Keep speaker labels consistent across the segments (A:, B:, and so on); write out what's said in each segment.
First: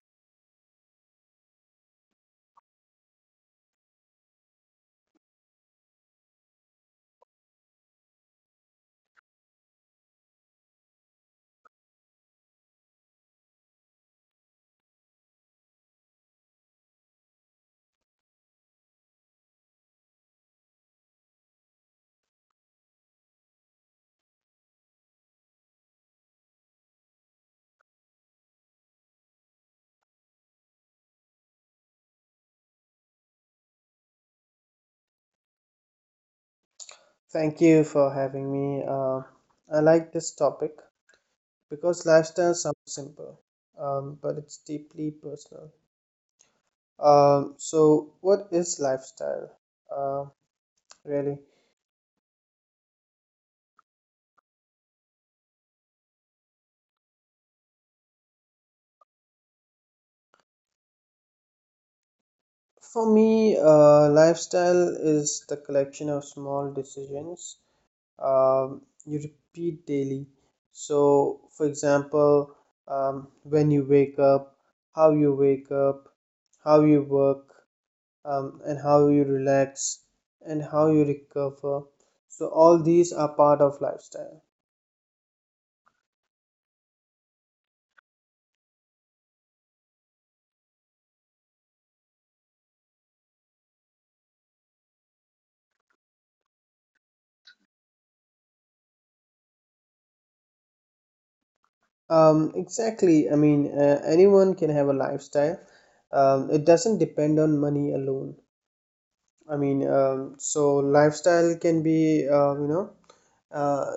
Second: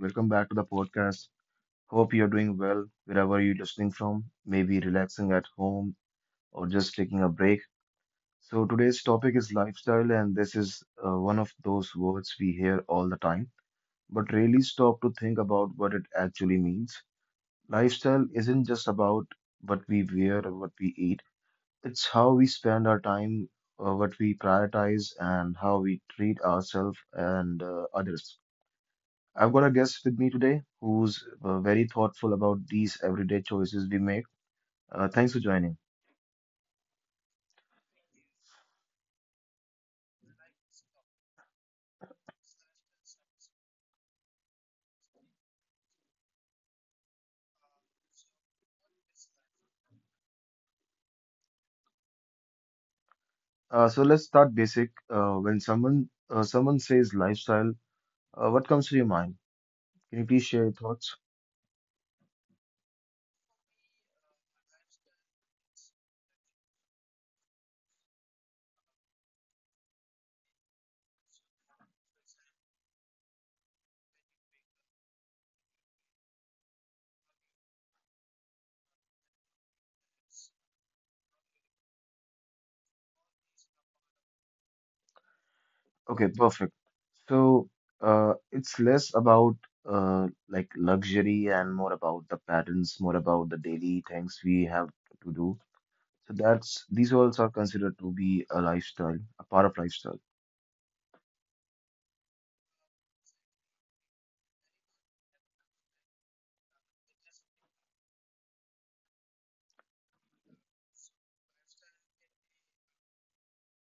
A: welcome back to the podcast. Hope you're doing well wherever you're listening from, maybe relaxing at home or just taking a break. So, today's topic is lifestyle, and this is one of those words we hear all the time, but really stop to think about what it actually means. Lifestyle isn't just about what we wear or what we eat, it's how we spend our time, what we prioritize, and how we treat ourselves and others. I've got a guest with me today who's very thoughtful about these everyday choices we make. Thanks for joining.
B: Thank you for having me. I like this topic because lifestyle sounds simple, but it's deeply personal. So what is lifestyle? Uh, really?
A: So let's start basic. When someone says lifestyle, what comes to your mind? Can you please share your thoughts?
B: For me, lifestyle is the collection of small decisions you repeat daily. So, for example, when you wake up, how you wake up, how you work, and how you relax and how you recover. So all these are part of lifestyle.
A: Okay, perfect. So, it's less about like luxury and more about the patterns, more about the daily things we have to do. So that's these walls are considered to be a lifestyle, a part of lifestyle.
B: Exactly. I mean, anyone can have a lifestyle. It doesn't depend on money alone. I mean, so lifestyle can be, uh,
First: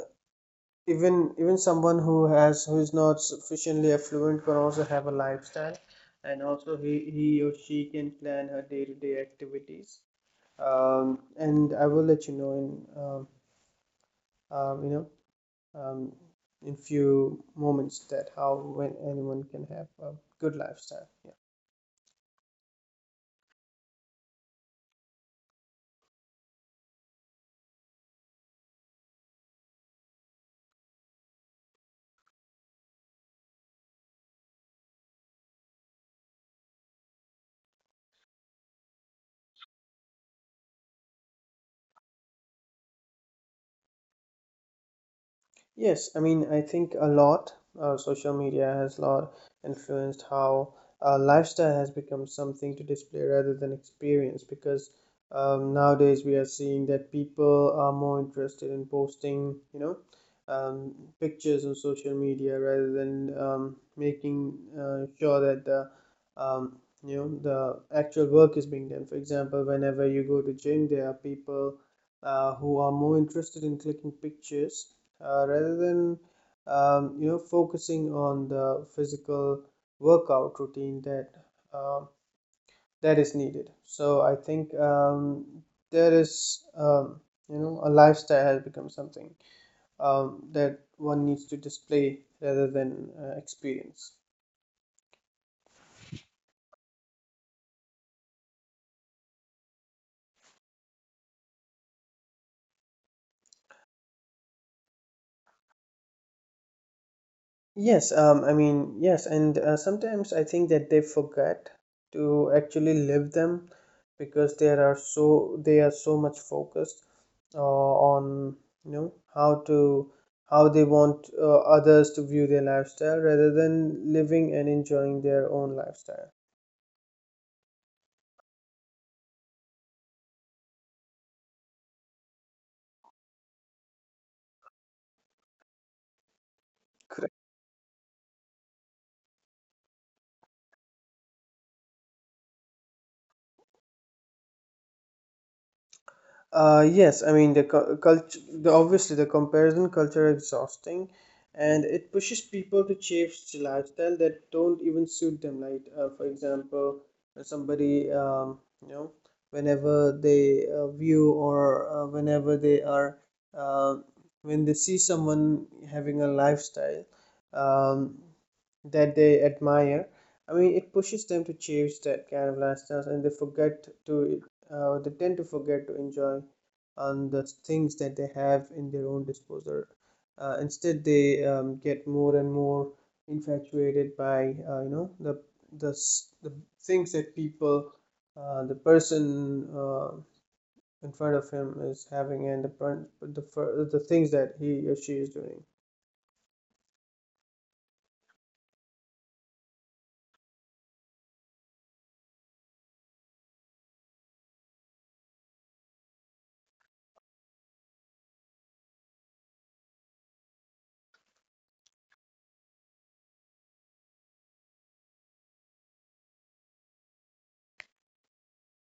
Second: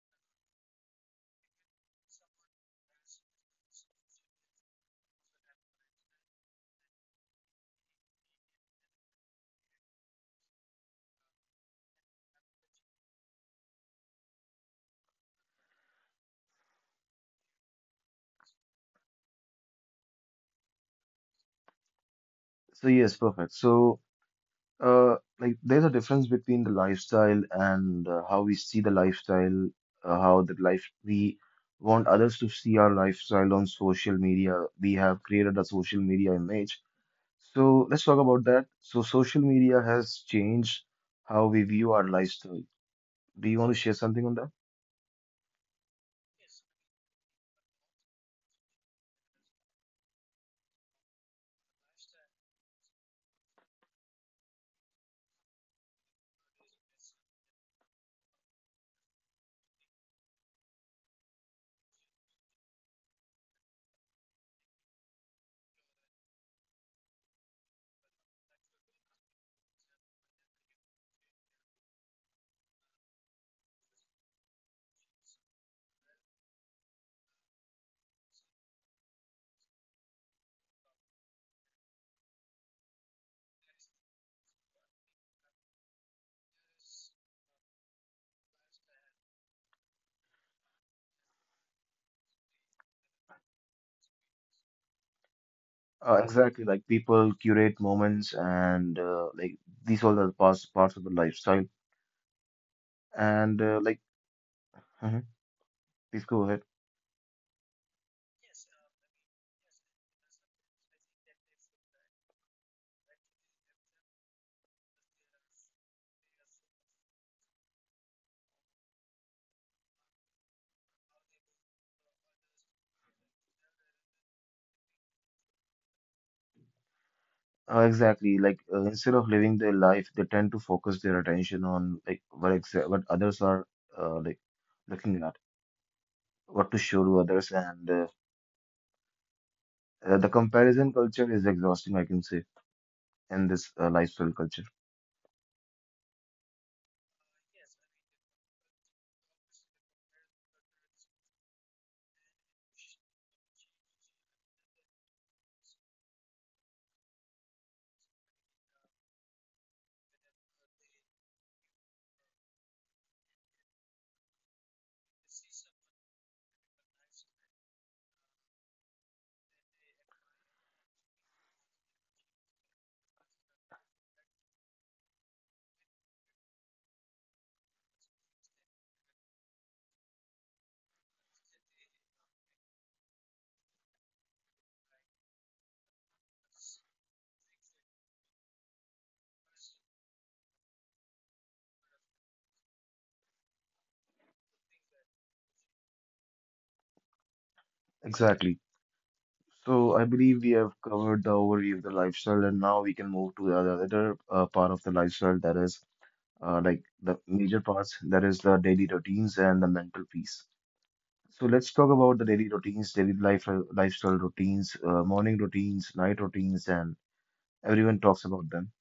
B: even someone who is not sufficiently affluent can also have a lifestyle, and also he or she can plan her day-to-day activities, and I will let you know in um, you know um, in few moments that how when anyone can have a good lifestyle. Yeah.
A: So yes, perfect. So, like there's a difference between the lifestyle and how we see the lifestyle, how the life we want others to see our lifestyle on social media. We have created a social media image. So let's talk about that. So social media has changed how we view our lifestyle. Do you want to share something on that?
B: Yes, I mean, I think a lot. Social media has a lot influenced how lifestyle has become something to display rather than experience, because nowadays we are seeing that people are more interested in posting, you know, pictures on social media rather than making sure that the um, you know the actual work is being done. For example, whenever you go to gym, there are people who are more interested in clicking pictures rather than focusing on the physical workout routine that um that is needed. So I think there is, a lifestyle has become something that one needs to display rather than experience.
A: Exactly, like people curate moments and like these all are parts of the lifestyle. And mhm, please go ahead.
B: Yes, and sometimes I think that they forget to actually live them because they are so much focused on you know how to how they want others to view their lifestyle rather than living and enjoying their own lifestyle.
A: Exactly, like, instead of living their life, they tend to focus their attention on like what others are uh, like looking at, what to show to others, and the comparison culture is exhausting, I can say, in this lifestyle culture.
B: Yes, I mean the culture. Obviously, the comparison culture is exhausting, and it pushes people to chase lifestyle that don't even suit them. Like, for example, somebody, you know, whenever they view or whenever they are, uh, when they see someone having a lifestyle, um, that they admire. I mean, it pushes them to chase that kind of lifestyles, and they forget to, they tend to forget to enjoy on the things that they have in their own disposal. Instead, they get more and more infatuated by, the the things that people, the person uh, in front of him is having, and the the things that he or she is doing.
A: Exactly. So I believe we have covered the overview of the lifestyle, and now we can move to the other part of the lifestyle that is like the major parts that is the daily routines and the mental peace. So let's talk about the daily routines, daily life, lifestyle routines, morning routines, night routines, and everyone talks about them.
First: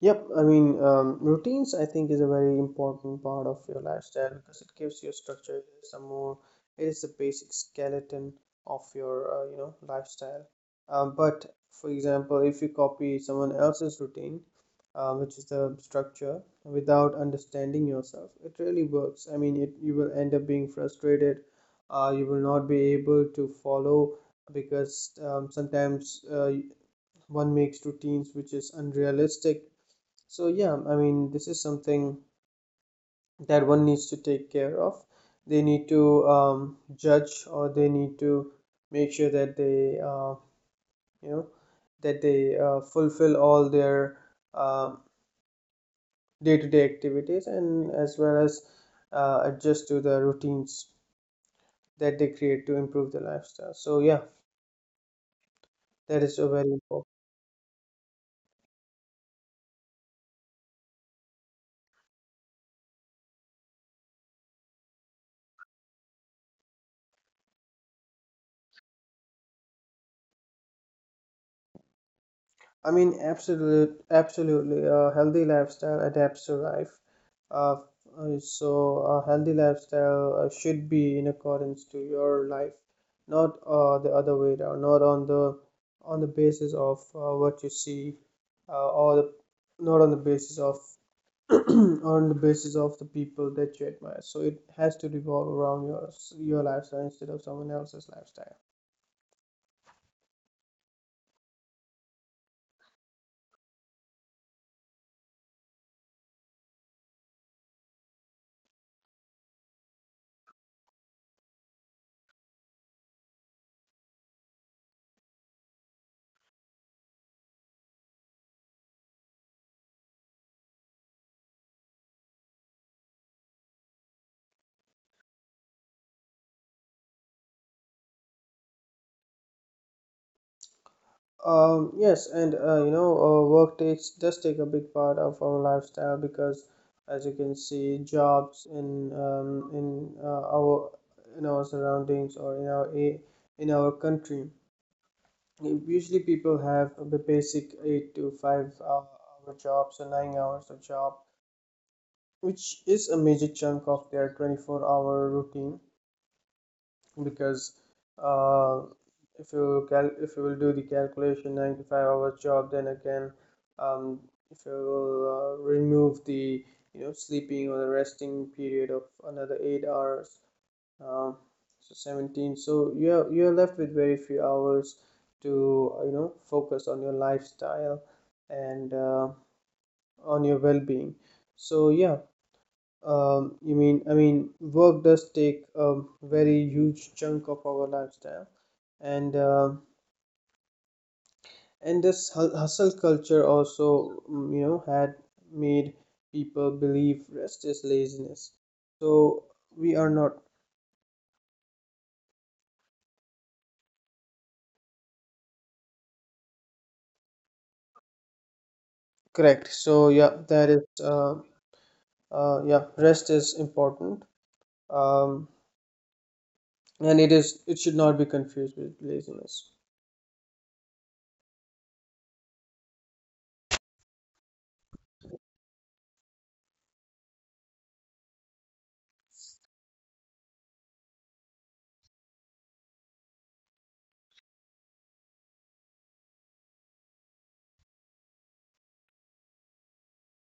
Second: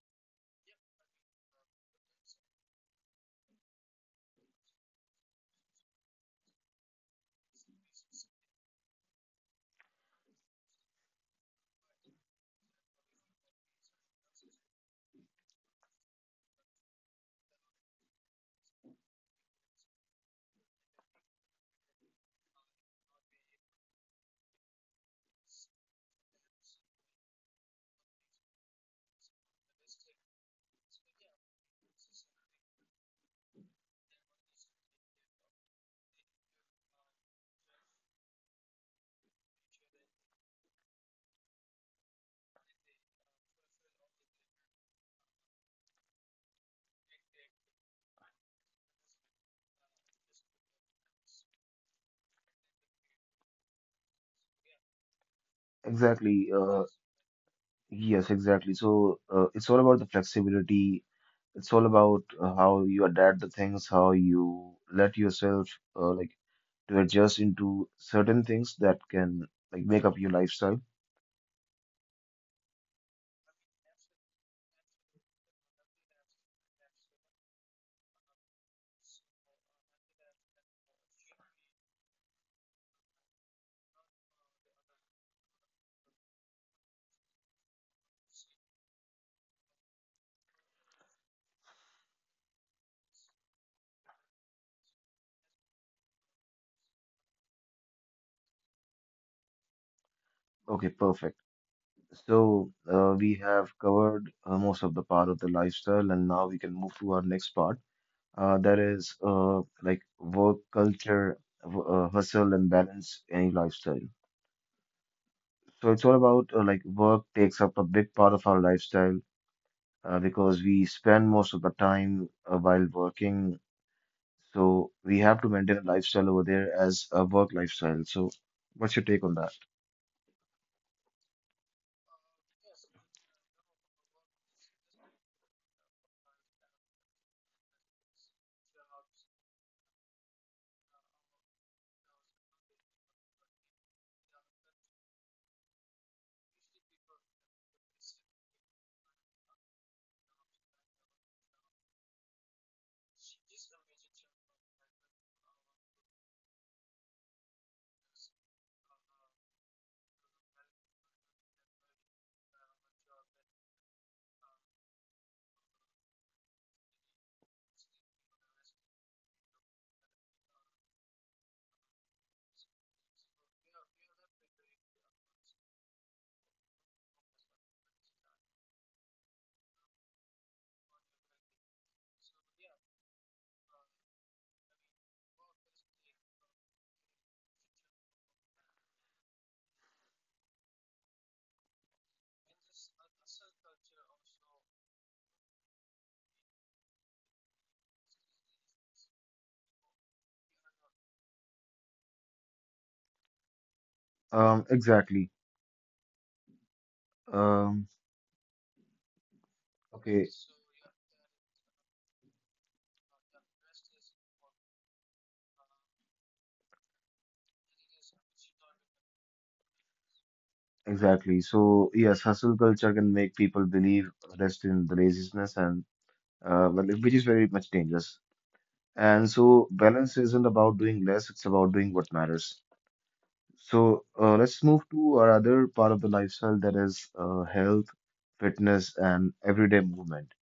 B: Yep, routines I think is a very important part of your lifestyle because it gives you structure. It is the basic skeleton of your, lifestyle. But for example, if you copy someone else's routine, which is the structure, without understanding yourself, it really works. I mean, it, you will end up being frustrated. You will not be able to follow because sometimes one makes routines which is unrealistic. So yeah, I mean, this is something that one needs to take care of. They need to judge, or they need to make sure that you know, that they fulfill all their uh, day-to-day activities, and as well as adjust to the routines that they create to improve their lifestyle. So yeah, that is a
A: Exactly.
B: very important.
A: Yes, exactly. So it's all about the flexibility. It's all about how you adapt the things, how you let yourself uh, like to adjust into certain things that can like make up your lifestyle.
B: I mean, absolutely. A healthy lifestyle adapts to life. Uh, so, a healthy lifestyle should be in accordance to your life, not the other way around. Not on the on the basis of what you see, uh, or the, not on the basis of on the basis of the people that you admire. So, it has to revolve around your lifestyle instead of someone else's lifestyle.
A: Okay, perfect. So, we have covered most of the part of the lifestyle, and now we can move to our next part. That is like work culture, hustle, and balance any lifestyle. So, it's all about like work takes up a big part of our lifestyle because we spend most of the time while working. So, we have to maintain a lifestyle over there as a work lifestyle. So, what's your take on that?
B: Yes, and work takes does take a big part of our lifestyle because, as you can see, jobs in our in our surroundings or in in our country usually people have the basic 8 to 5 hour hour jobs or 9 hours of job, which is a major chunk of their 24-hour routine because uh, if you will do the calculation 95-hour job. Then again, um, if you will remove the you know sleeping or the resting period of another 8 hours, um, 17. So you're left with very few hours to you know focus on your lifestyle and on your well-being. So yeah, I mean, work does take a very huge chunk of our lifestyle, and this hustle culture also, mm, you know, had made people believe rest is laziness. So we are not
A: Exactly. Um,
B: correct. So
A: okay.
B: yeah, that is, yeah, rest is important, um, and it should not be confused with laziness.
A: Exactly. So yes, hustle culture can make people believe rest in the laziness and, well, which is very much dangerous. And so balance isn't about doing less; it's about doing what matters. So let's move to our other part of the lifestyle that is health, fitness, and everyday movement.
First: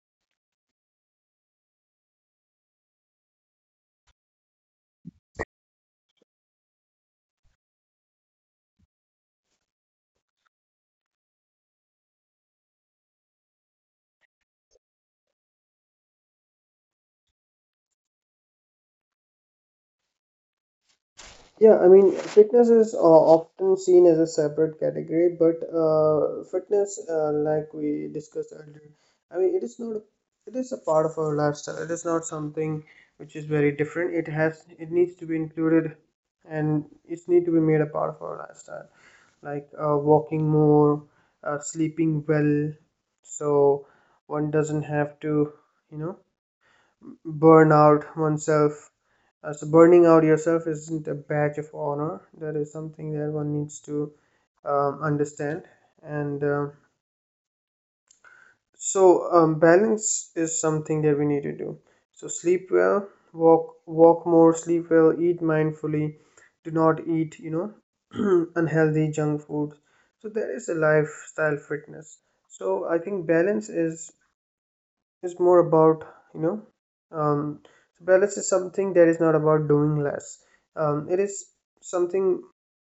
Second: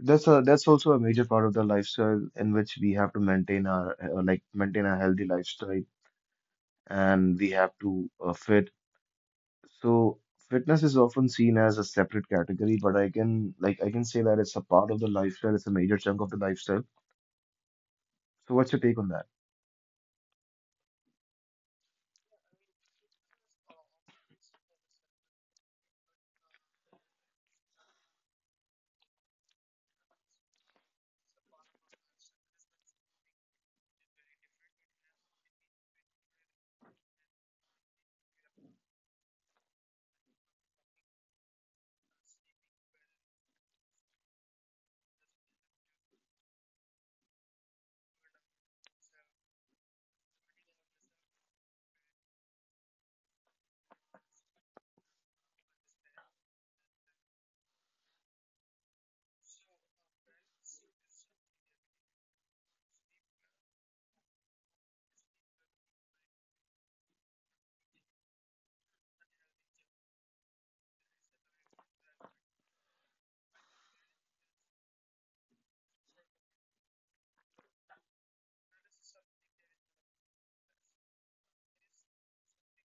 A: That's a, that's also a major part of the lifestyle in which we have to maintain our like maintain a healthy lifestyle, and we have to fit. So fitness is often seen as a separate category, but I can like I can say that it's a part of the lifestyle. It's a major chunk of the lifestyle. So what's your take on that?
B: Yeah, I mean, fitness is often seen as a separate category, but fitness, like we discussed earlier, I mean, it is not, it is a part of our lifestyle. It is not something which is very different. It has, it needs to be included, and it needs to be made a part of our lifestyle, like walking more, sleeping well, so one doesn't have to, you know, burn out oneself. So burning out yourself isn't a badge of honor. That is something that one needs to understand. And so balance is something that we need to do. So sleep well, walk more, sleep well, eat mindfully. Do not eat, you know, unhealthy junk foods. So that is a lifestyle fitness. So I think balance is more about, you know, um, so balance is something that is not about doing less. It is something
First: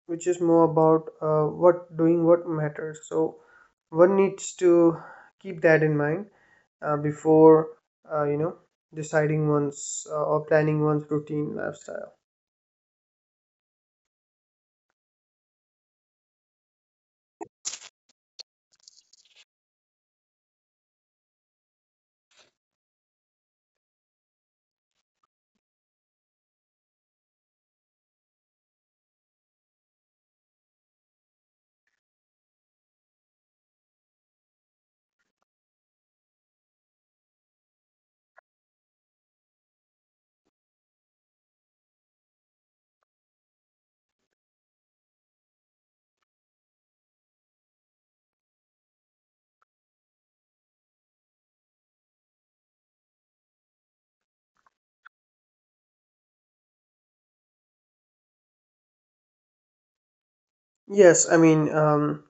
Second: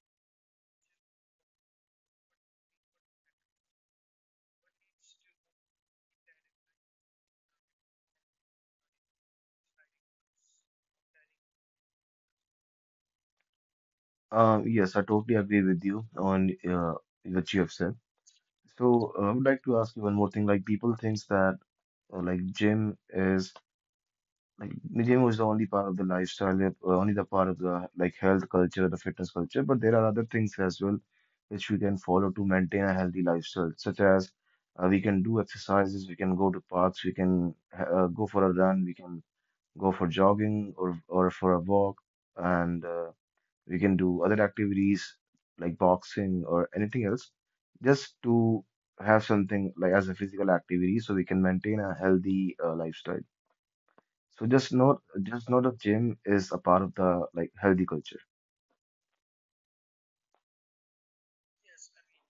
B: which is more about what doing what matters. So one needs to keep that in mind before, uh, you know, deciding one's or planning one's routine lifestyle.
A: Yes, I totally agree with you on what you have said. So I would like to ask you one more thing. Like people thinks that like gym is like gym was the only part of the lifestyle, only the part of the like health culture, the fitness culture. But there are other things as well which we can follow to maintain a healthy lifestyle, such as, we can do exercises, we can go to parks, we can go for a run, we can go for jogging or for a walk, and we can do other activities like boxing or anything else, just to have something like as a physical activity, so we can maintain a healthy lifestyle. So just know the gym is a part of the like healthy culture.
B: Yes, I mean,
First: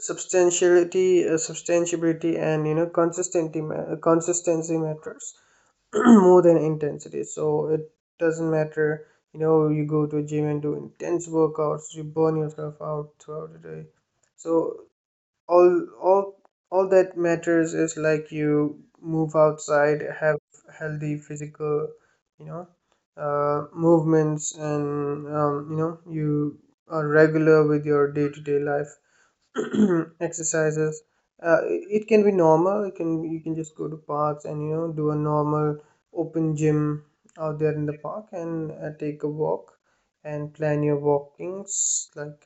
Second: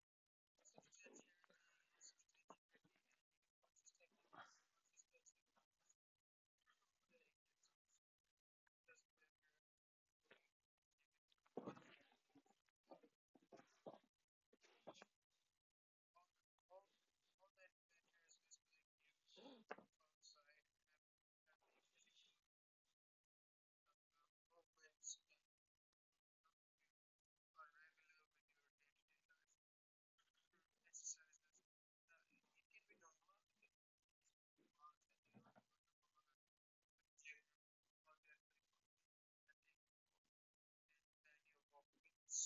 B: substantiability, and you know, consistency matters more than intensity. So it doesn't matter, you know, you go to a gym and do intense workouts, you burn yourself out throughout the day. So all all all that matters is like you move outside, have healthy physical, you know, movements, and you know you are regular with your day-to-day life exercises. It can be normal, it can, you can just go to parks and you know do a normal open gym out there in the park, and take a walk and plan your walkings, like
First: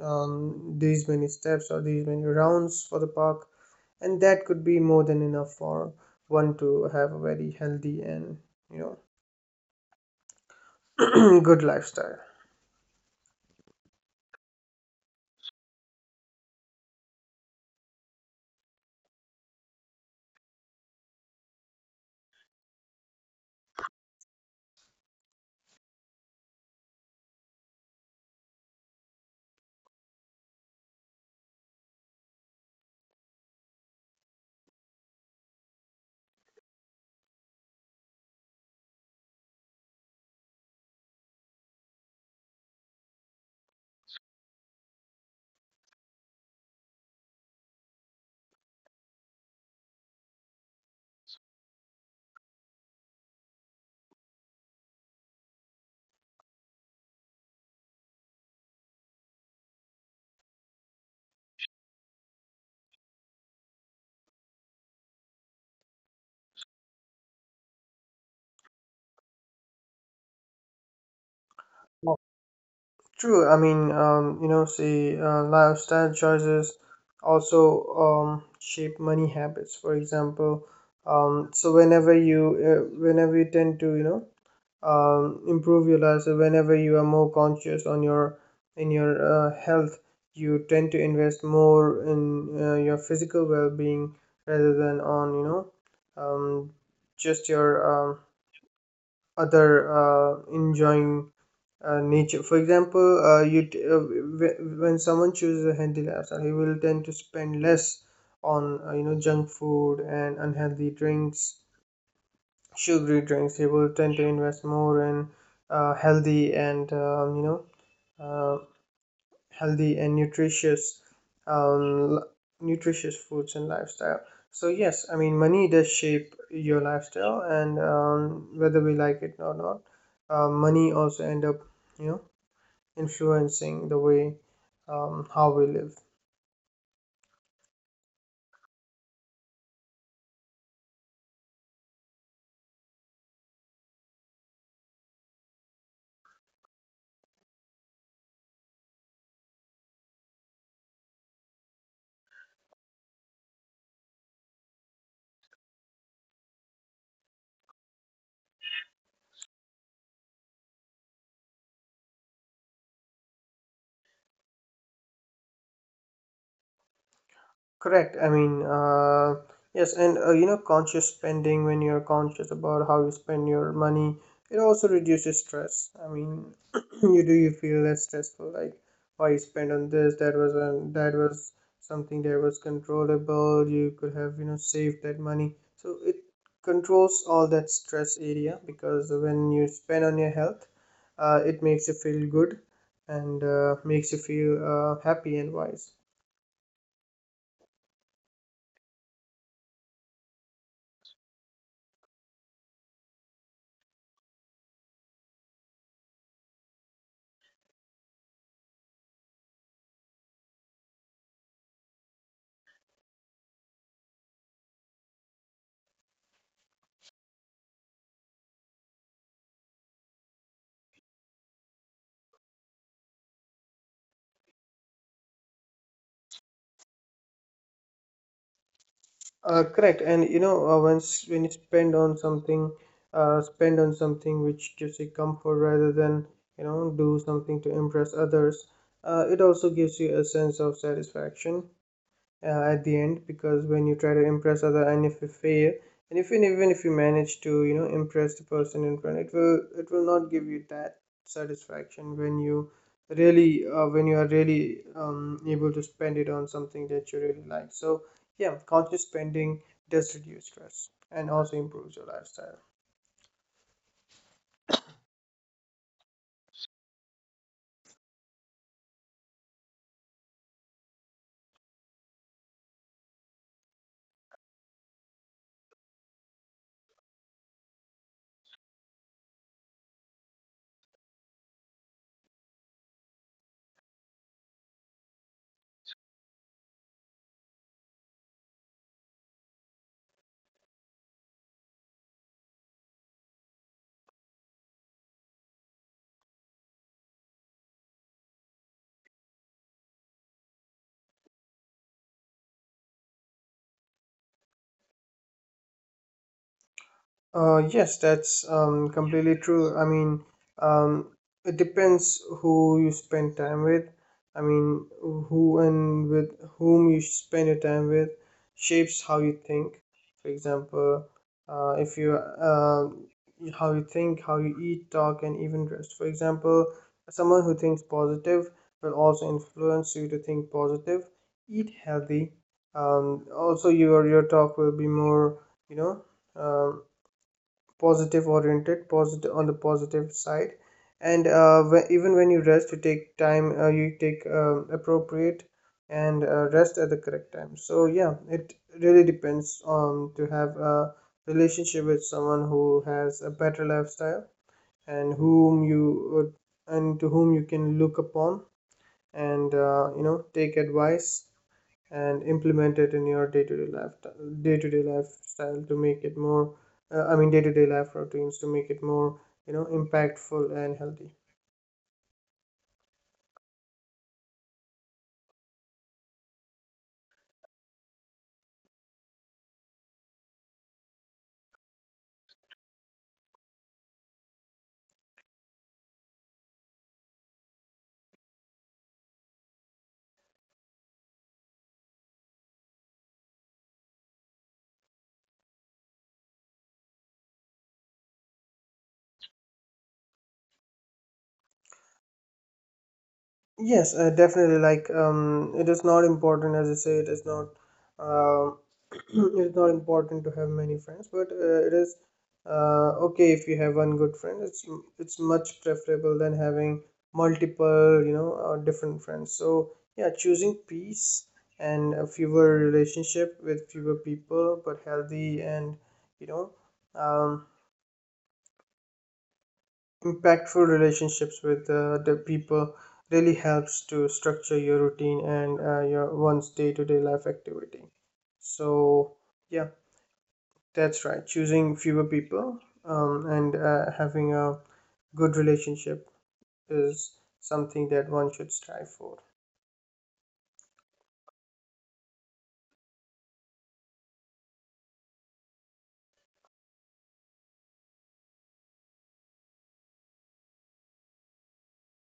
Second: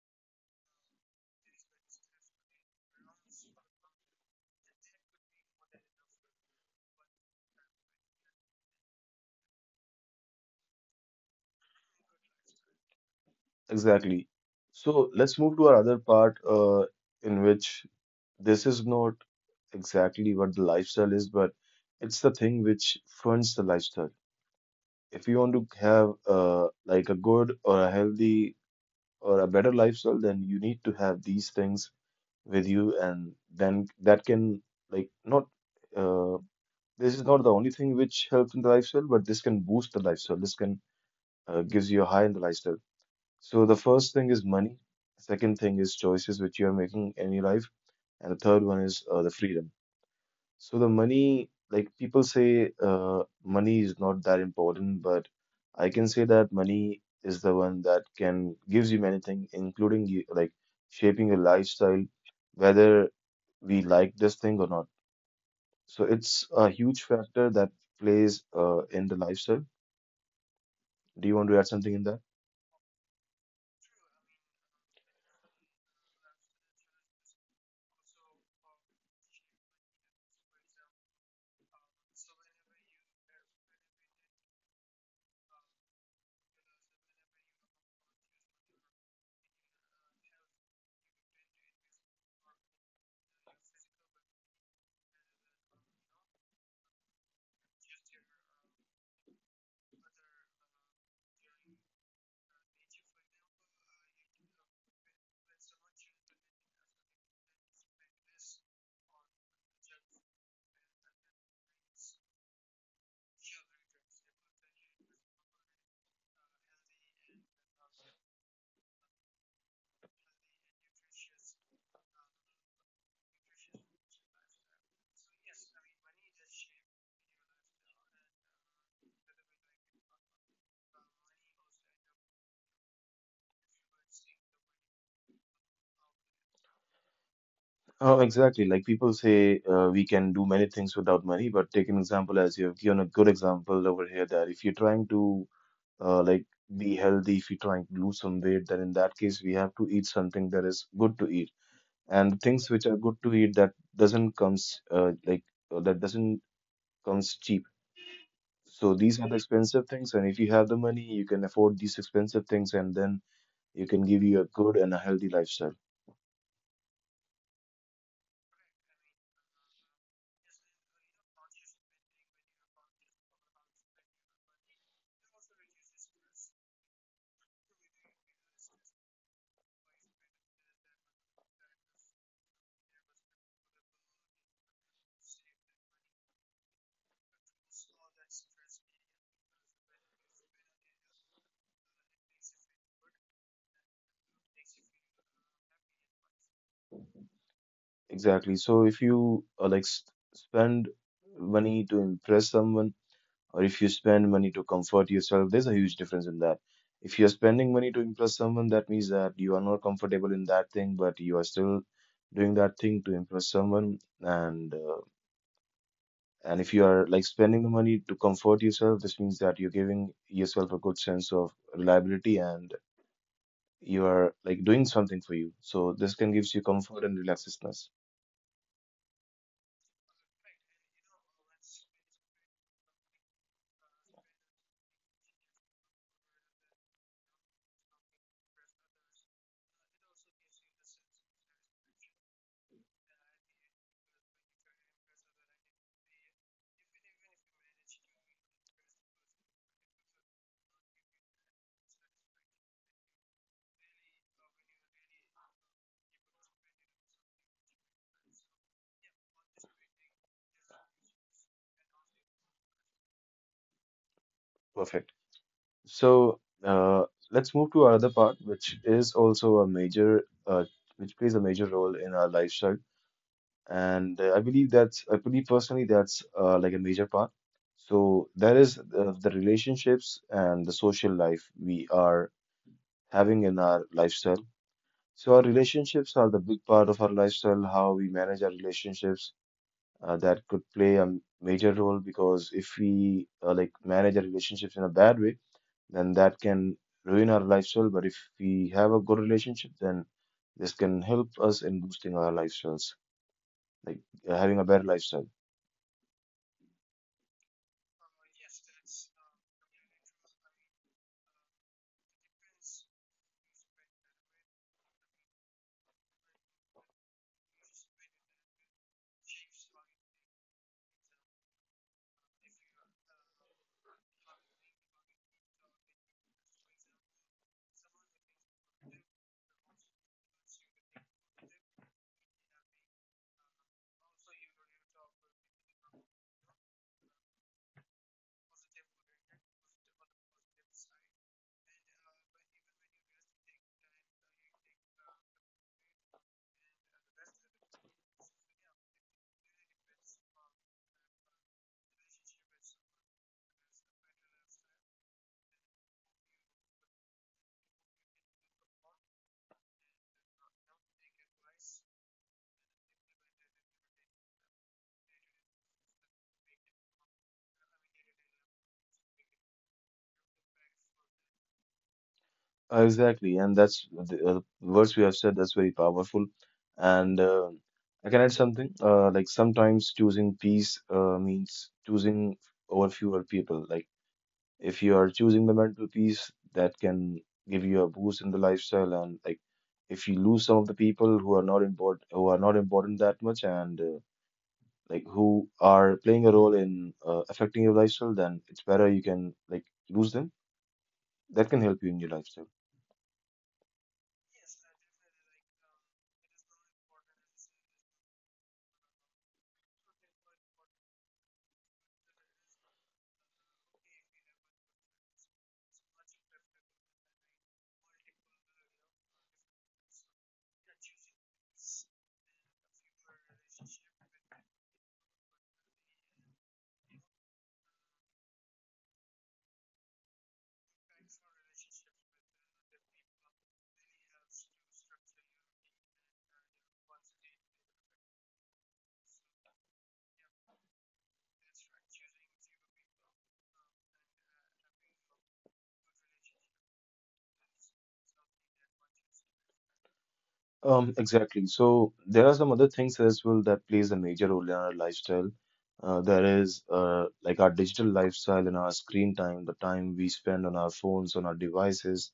B: these many steps or these many rounds for the park, and that could be more than enough for one to have a very healthy and you know good lifestyle.
A: Exactly. So let's move to our other part, in which this is not exactly what the lifestyle is, but it's the thing which funds the lifestyle. If you want to have like a good or a healthy or a better lifestyle, then you need to have these things with you, and then that can like not uh, this is not the only thing which helps in the lifestyle, but this can boost the lifestyle. This can gives you a high in the lifestyle. So the first thing is money. Second thing is choices which you are making in your life, and the third one is the freedom. So the money, like people say, money is not that important, but I can say that money is the one that can gives you many things, including you, like shaping your lifestyle, whether we like this thing or not. So it's a huge factor that plays in the lifestyle. Do you want to add something in that?
B: True. I mean, see, lifestyle choices also shape money habits. For example, so whenever you tend to, you know, improve your life, so whenever you are more conscious on your health, you tend to invest more in your physical well-being rather than on, you know, um, just your um, other enjoying nature. For example, when someone chooses a healthy lifestyle, he will tend to spend less on you know junk food and unhealthy drinks, sugary drinks. He will tend to invest more in healthy and uh, healthy and nutritious um, l- nutritious foods and lifestyle. So yes, I mean money does shape your lifestyle, and whether we like it or not, money also end up you know influencing the way how we live.
A: Oh, exactly. Like people say, we can do many things without money, but take an example as you have given a good example over here that if you're trying to uh, like be healthy, if you're trying to lose some weight, then in that case we have to eat something that is good to eat. And things which are good to eat that doesn't comes that doesn't comes cheap. So these are the expensive things, and if you have the money, you can afford these expensive things, and then you can give you a good and a healthy lifestyle.
B: Correct. I mean, yes, and you know, conscious spending, when you're conscious about how you spend your money, it also reduces stress. I mean, you feel less stressful, like why you spend on this, that was something that was controllable. You could have, you know, saved that money. So it controls all that stress area, because when you spend on your health, it makes you feel good and makes you feel happy and wise.
A: Exactly. So if you spend money to impress someone, or if you spend money to comfort yourself, there's a huge difference in that. If you're spending money to impress someone, that means that you are not comfortable in that thing, but you are still doing that thing to impress someone. And and if you are like spending the money to comfort yourself, this means that you're giving yourself a good sense of reliability and you are like doing something for you. So this can gives you comfort and relaxedness.
B: Correct, and you know, once when you spend on something which gives you comfort rather than you know do something to impress others. It also gives you a sense of satisfaction at the end, because when you try to impress other and if you fail and if you even if you manage to impress the person in front, it will not give you that satisfaction when you really when you are really able to spend it on something that you really like. So yeah, conscious spending does reduce stress and also improves your lifestyle.
A: Perfect. So let's move to another part, which is also a major, which plays a major role in our lifestyle. And I believe that's, I believe personally that's like a major part. So that is the relationships and the social life we are having in our lifestyle. So our relationships are the big part of our lifestyle, how we manage our relationships. That could play a major role because if we like manage our relationships in a bad way, then that can ruin our lifestyle. But if we have a good relationship, then this can help us in boosting our lifestyles, like having a better lifestyle.
B: Yes, that's completely true. I mean, um, it depends who you spend time with. I mean, who and with whom you spend your time with shapes how you think. For example, if you how you think, how you eat, talk, and even dress. For example, someone who thinks positive will also influence you to think positive, eat healthy. Also, your talk will be more, you know. Um, positive oriented, positive on the positive side. And even when you rest, you take time, you take appropriate and rest at the correct time. So yeah, it really depends on to have a relationship with someone who has a better lifestyle and would, and to whom you can look upon and take advice and implement it in your day-to-day lifestyle to make it more day-to-day life routines to make it more impactful and healthy.
A: Exactly, and that's the words we have said. That's very powerful, and I can add something. Like sometimes choosing peace means choosing over fewer people. Like if you are choosing the mental peace, that can give you a boost in the lifestyle, and like if you lose some of the people who are not important, who are not important that much, and like who are playing a role in affecting your lifestyle, then it's better you can like lose them. That can help you in your lifestyle.
B: Yes, definitely. Like, it is not important, as you say, it is not, um, it is not important to have many friends, but it is okay if you have one good friend. It's much preferable than having multiple, different friends. So yeah, choosing peace and a fewer relationship with fewer people, but healthy and you know, um, impactful relationships with the people really helps to structure your routine and your one's day-to-day life activity. So yeah, that's right, choosing fewer people and having a good relationship is something that one should strive for.
A: Exactly. So there are some other things as well that plays a major role in our lifestyle. There is like our digital lifestyle and our screen time, the time we spend on our phones, on our devices,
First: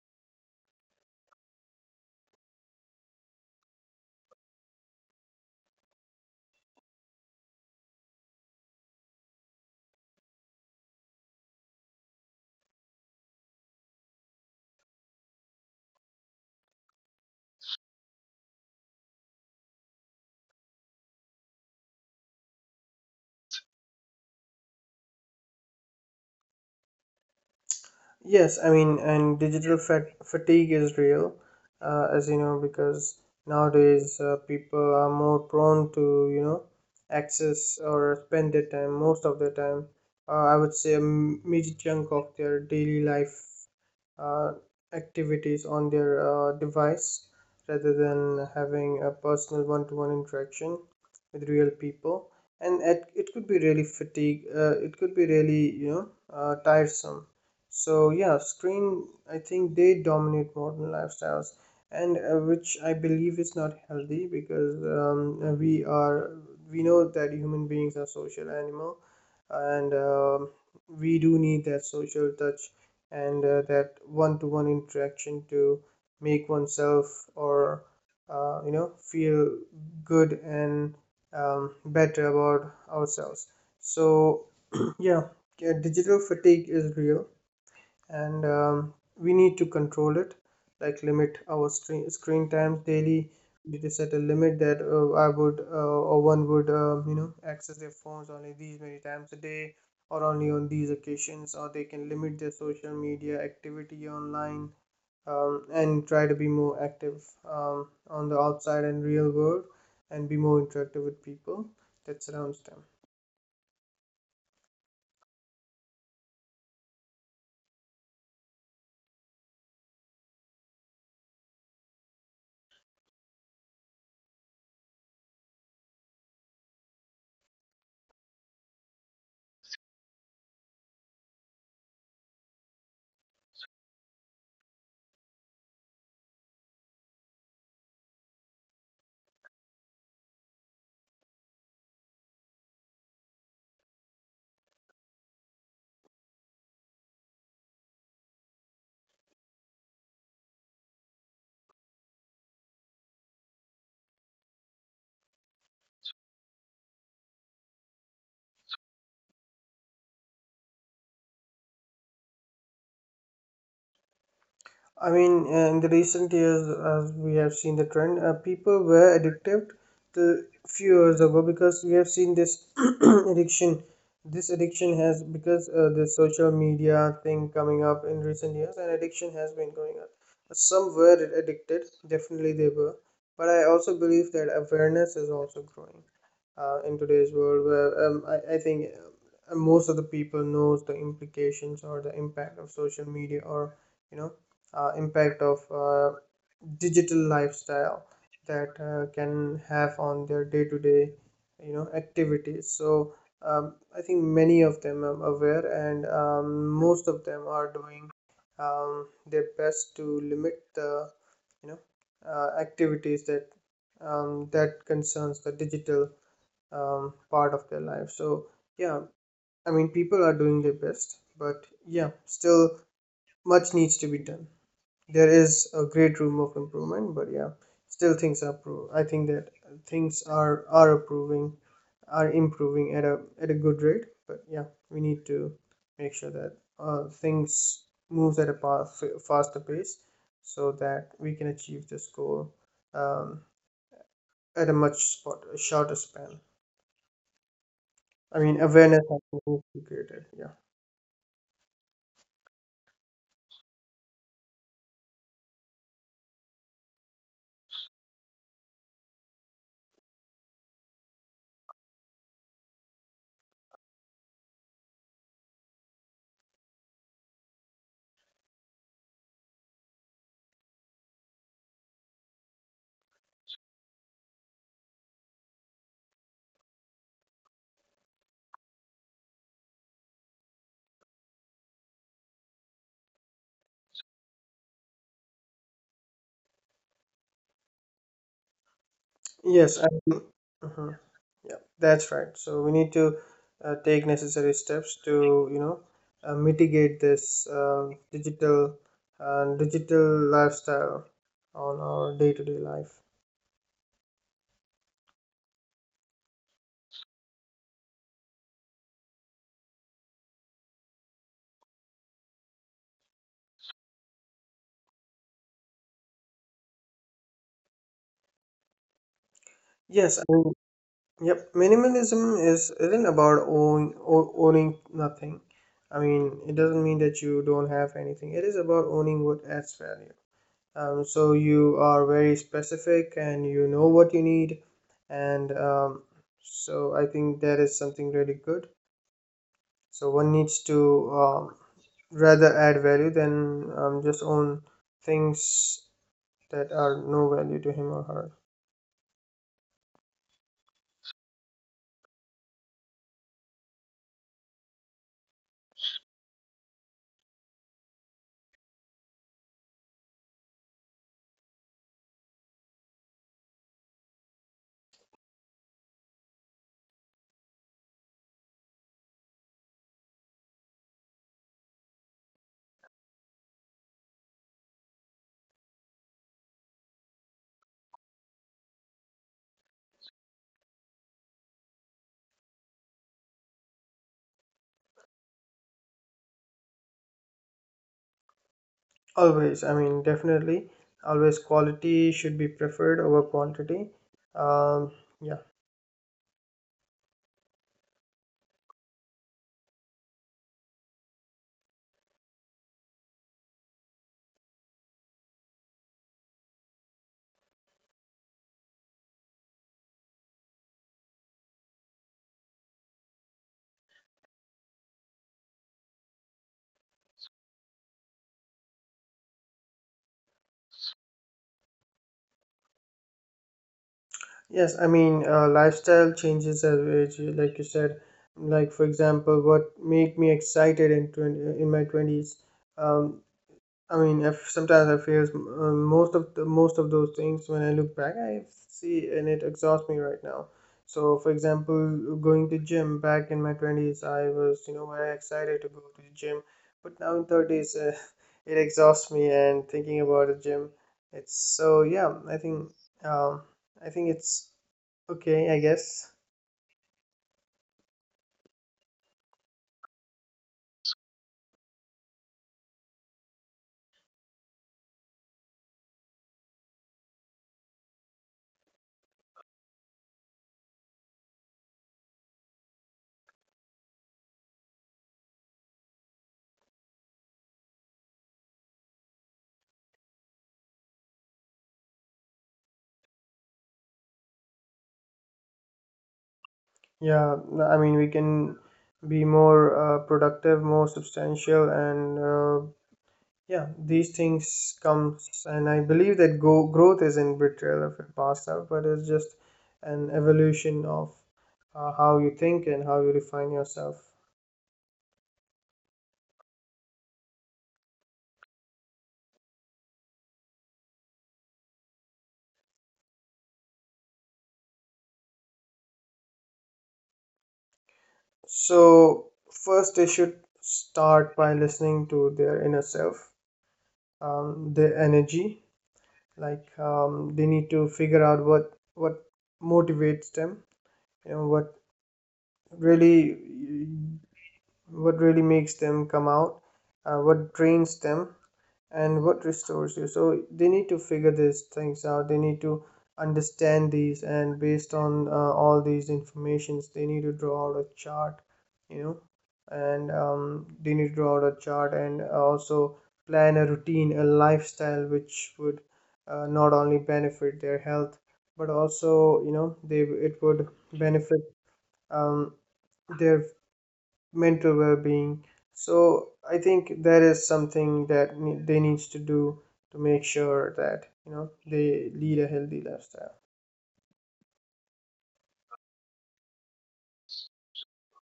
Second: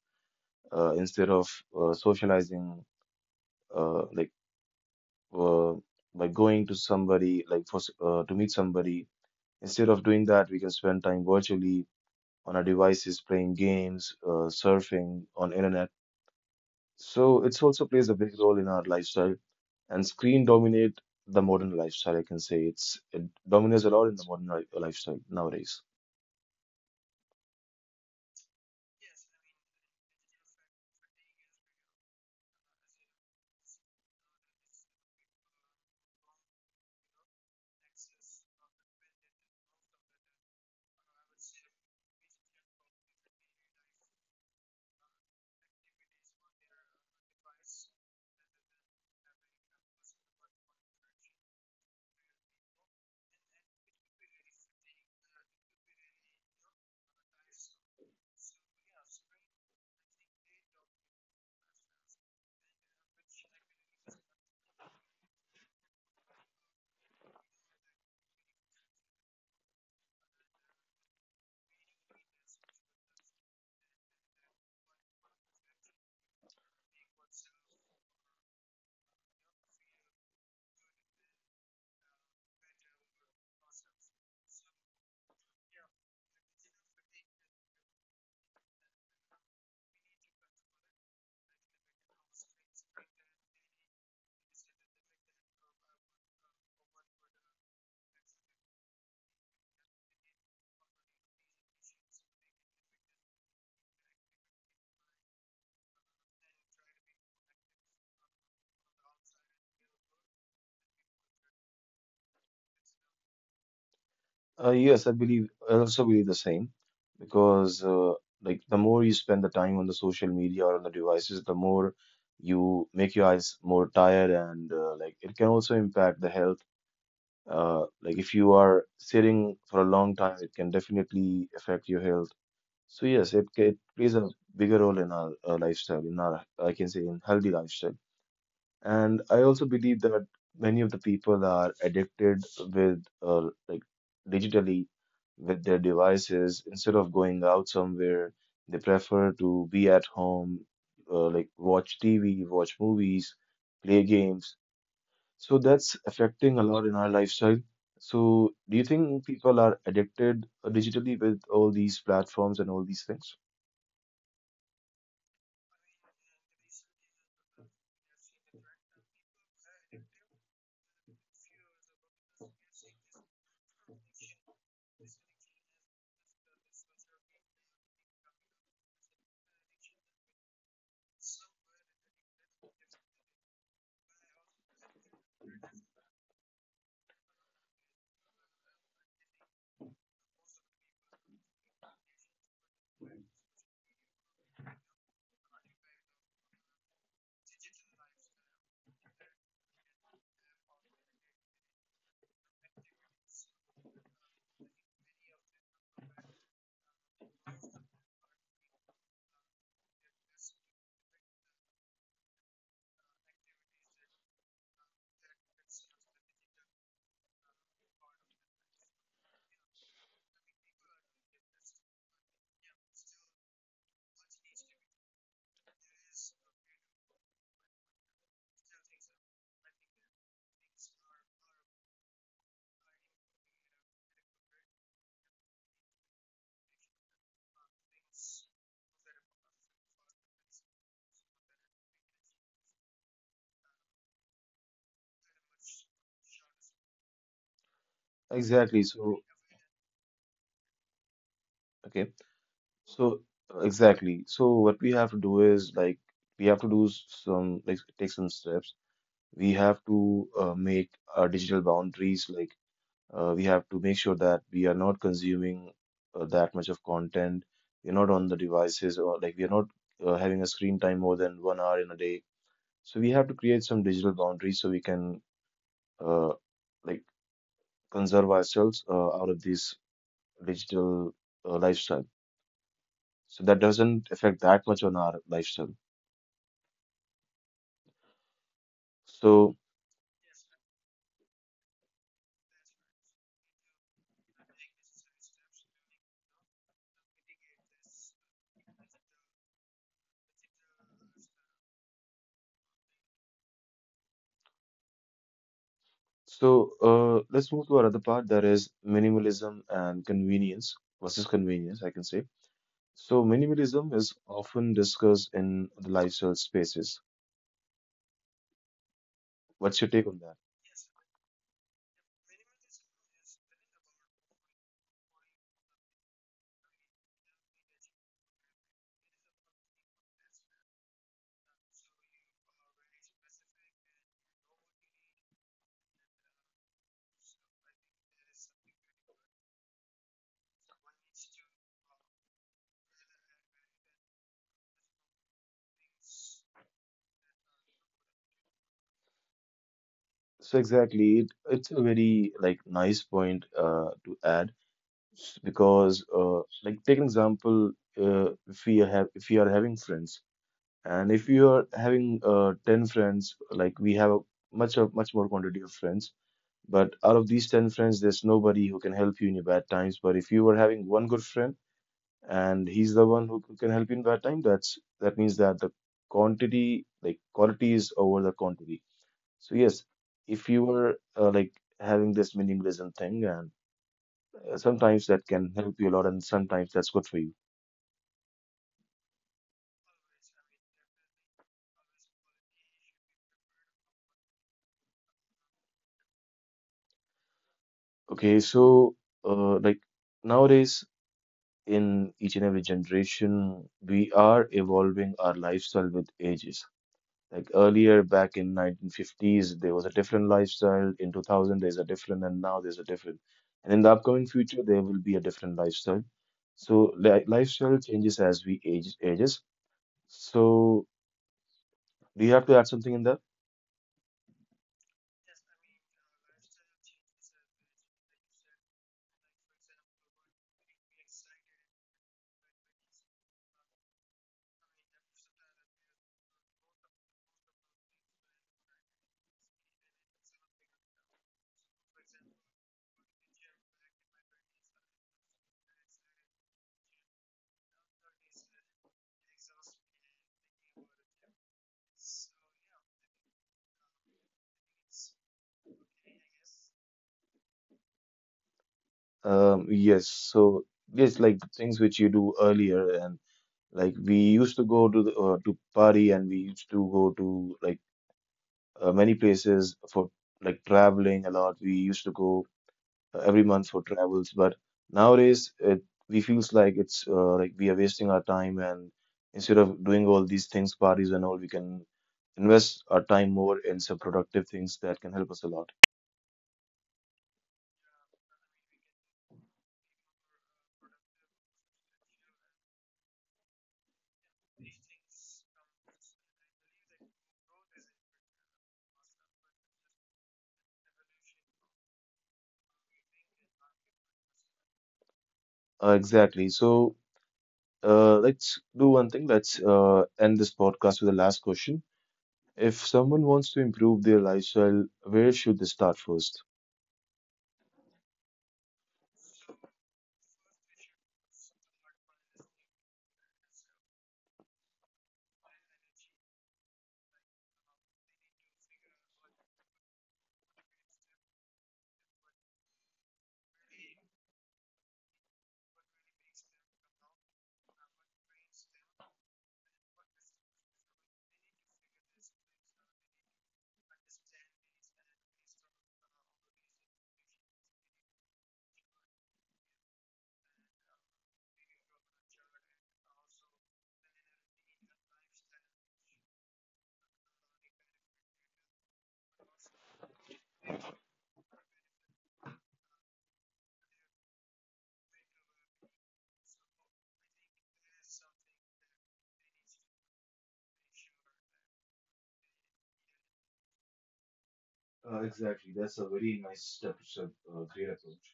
A: instead of socializing, uh, like uh, by going to somebody, like to meet somebody. Instead of doing that, we can spend time virtually on our devices, playing games, surfing on internet. So it's also plays a big role in our lifestyle. And screen dominate the modern lifestyle. I can say it's it dominates a lot in the modern li lifestyle nowadays.
B: Yes, I mean, and digital fatigue is real, as you know, because nowadays people are more prone to, access or spend their time, most of their time, I would say a major chunk of their daily life uh, activities on their device rather than having a personal one-to-one interaction with real people. And it could be really fatigue, it could be really tiresome. So yeah, screen, I think they dominate modern lifestyles. And which I believe is not healthy, because we are, we know that human beings are social animal. And we do need that social touch and that one-to-one interaction to make oneself or feel good and better about ourselves. So yeah yeah, digital fatigue is real and we need to control it, like limit our screen times daily. We need to set a limit that I would or one would access their phones only these many times a day or only on these occasions, or they can limit their social media activity online, and try to be more active on the outside and real world, and be more interactive with people that surrounds them.
A: Yes, I believe I also believe the same because like the more you spend the time on the social media or on the devices, the more you make your eyes more tired and like it can also impact the health. Like if you are sitting for a long time, it can definitely affect your health. So yes, it plays a bigger role in our, lifestyle, in our, I can say, in healthy lifestyle. And I also believe that many of the people are addicted with, like, digitally with their devices. Instead of going out somewhere, they prefer to be at home, like watch TV, watch movies, play games. So that's affecting a lot in our lifestyle. So do you think people are addicted digitally with all these platforms and all these things?
B: I mean, in the recent years, as we have seen the trend, people were addicted to few years ago, because we have seen this addiction. This addiction has, because the social media thing coming up in recent years, and addiction has been going up. Some were addicted, definitely they were, but I also believe that awareness is also growing in today's world, where I think most of the people knows the implications or the impact of social media, or you know impact of digital lifestyle that can have on their day-to-day activities. So I think many of them are aware, and most of them are doing their best to limit the you know activities that that concerns the digital part of their life. So yeah, I mean people are doing their best, but yeah, still much needs to be done. There is a great room of improvement, but yeah, still things are pro- I think that things are improving, are improving at a good rate. But yeah, we need to make sure that things moves at a faster pace, so that we can achieve this goal, um, at a much shorter span. I mean
A: Exactly.
B: awareness has
A: So,
B: to be created. Yeah.
A: okay. So, exactly. So, what we have to do is like we have to do some like take some steps. We have to make our digital boundaries. Like we have to make sure that we are not consuming that much of content. We're not on the devices or like we are not having a screen time more than 1 hour in a day. So we have to create some digital boundaries so we can uh, like conserve ourselves out of this digital lifestyle, so that doesn't affect that much on our lifestyle. so
B: yes I, uh Yeah, that's right. So we need to take necessary steps to mitigate this digital and digital lifestyle on our day-to-day life.
A: so uh, let's move to our other part, that is minimalism and convenience versus convenience, I can say. So minimalism is often discussed in the lifestyle spaces. What's your take
B: Yes, I
A: on that?
B: mean, yep. Minimalism is, isn't about owning nothing. I mean, it doesn't mean that you don't have anything. It is about owning what adds value. So you are very specific and you know what you need, and so I think that is something really good. So one needs to um, rather add value than just own things that are no value to him or her.
A: So exactly, it's a very like nice point to add, because like take an example. uh, if we have if we are having friends. And if you are having 10 friends, like we have a much more quantity of friends, but out of these 10 friends, there's nobody who can help you in your bad times. But if you were having one good friend and he's the one who can help you in bad time, that's that means that the quantity, like quality is over the quantity. So yes, if you were like having this minimalism thing, and sometimes that can help you a lot, and sometimes that's good for you.
B: Always, I mean, definitely, always quality should be preferred over quantity. Um, yeah
A: Okay, so like nowadays in each and every generation, we are evolving our lifestyle with ages. Like earlier, back in 1950s, there was a different lifestyle. In 2000, there's a different, and now there's a different. And in the upcoming future, there will be a different lifestyle. So li lifestyle changes as we age ages. So do you have to add something in there?
B: Yes, I mean, lifestyle changes as we age, like you said. Like for example, what made me excited in 20, in my 20s, um, I mean, if sometimes I face most of those things when I look back, I see and it exhausts me right now. So for example, going to gym back in my twenties, I was, you know, very excited to go to the gym, but now in thirties, it exhausts me. And thinking about a gym, it's, so yeah, um, I think it's okay, I guess.
A: Yes. So yes, like things which you do earlier and like we used to go to the, to party, and we used to go to like many places for like traveling a lot. We used to go every month for travels, but nowadays it we feels like it's like we are wasting our time, and instead of doing all these things, parties and all, we can invest our time more in some productive things that can help us a lot.
B: Yeah, I mean, we can be more productive, more substantial, and yeah, these things comes. And I believe that growth isn't betrayal of your past self, but it's just an evolution of how you think and how you refine yourself.
A: Exactly. So let's do one thing. Let's end this podcast with the last question. If someone wants to improve their lifestyle, where should they start first?
B: So first they should start by listening to their inner self, their energy. Like they need to figure out what motivates them, you know, really what really makes them come out, what drains them, and what restores you. So they need to figure these things out. They need to understand these, and based on all these informations they need to draw out a chart, you know. And they need to draw out a chart and also plan a routine, a lifestyle, which would not only benefit their health, but also, you know, they it would benefit um, their mental well-being. So I think that is something that they needs to do, to make sure that, you know, they lead a healthy lifestyle.
A: Exactly. That's a very nice step, great approach.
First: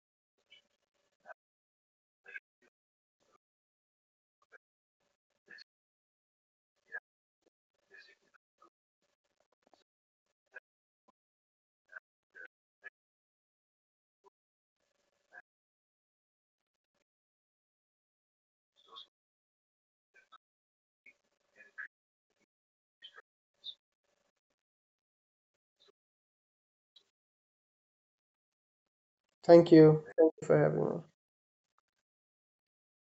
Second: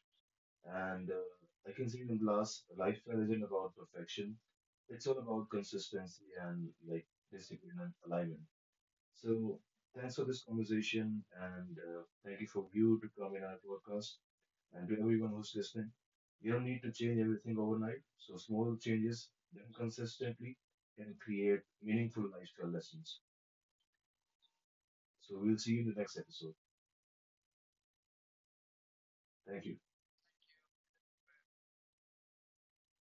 A: And I can see in Glass, lifestyle isn't about perfection. It's all about consistency and like discipline and alignment. So thanks for this conversation, and thank you for you to come in our podcast, and to everyone who's listening. You don't need to change everything overnight. So small changes done consistently can create meaningful lifestyle lessons. So we'll see you in the next episode. Thank
B: Thank
A: you.
B: you. Thank you for having me.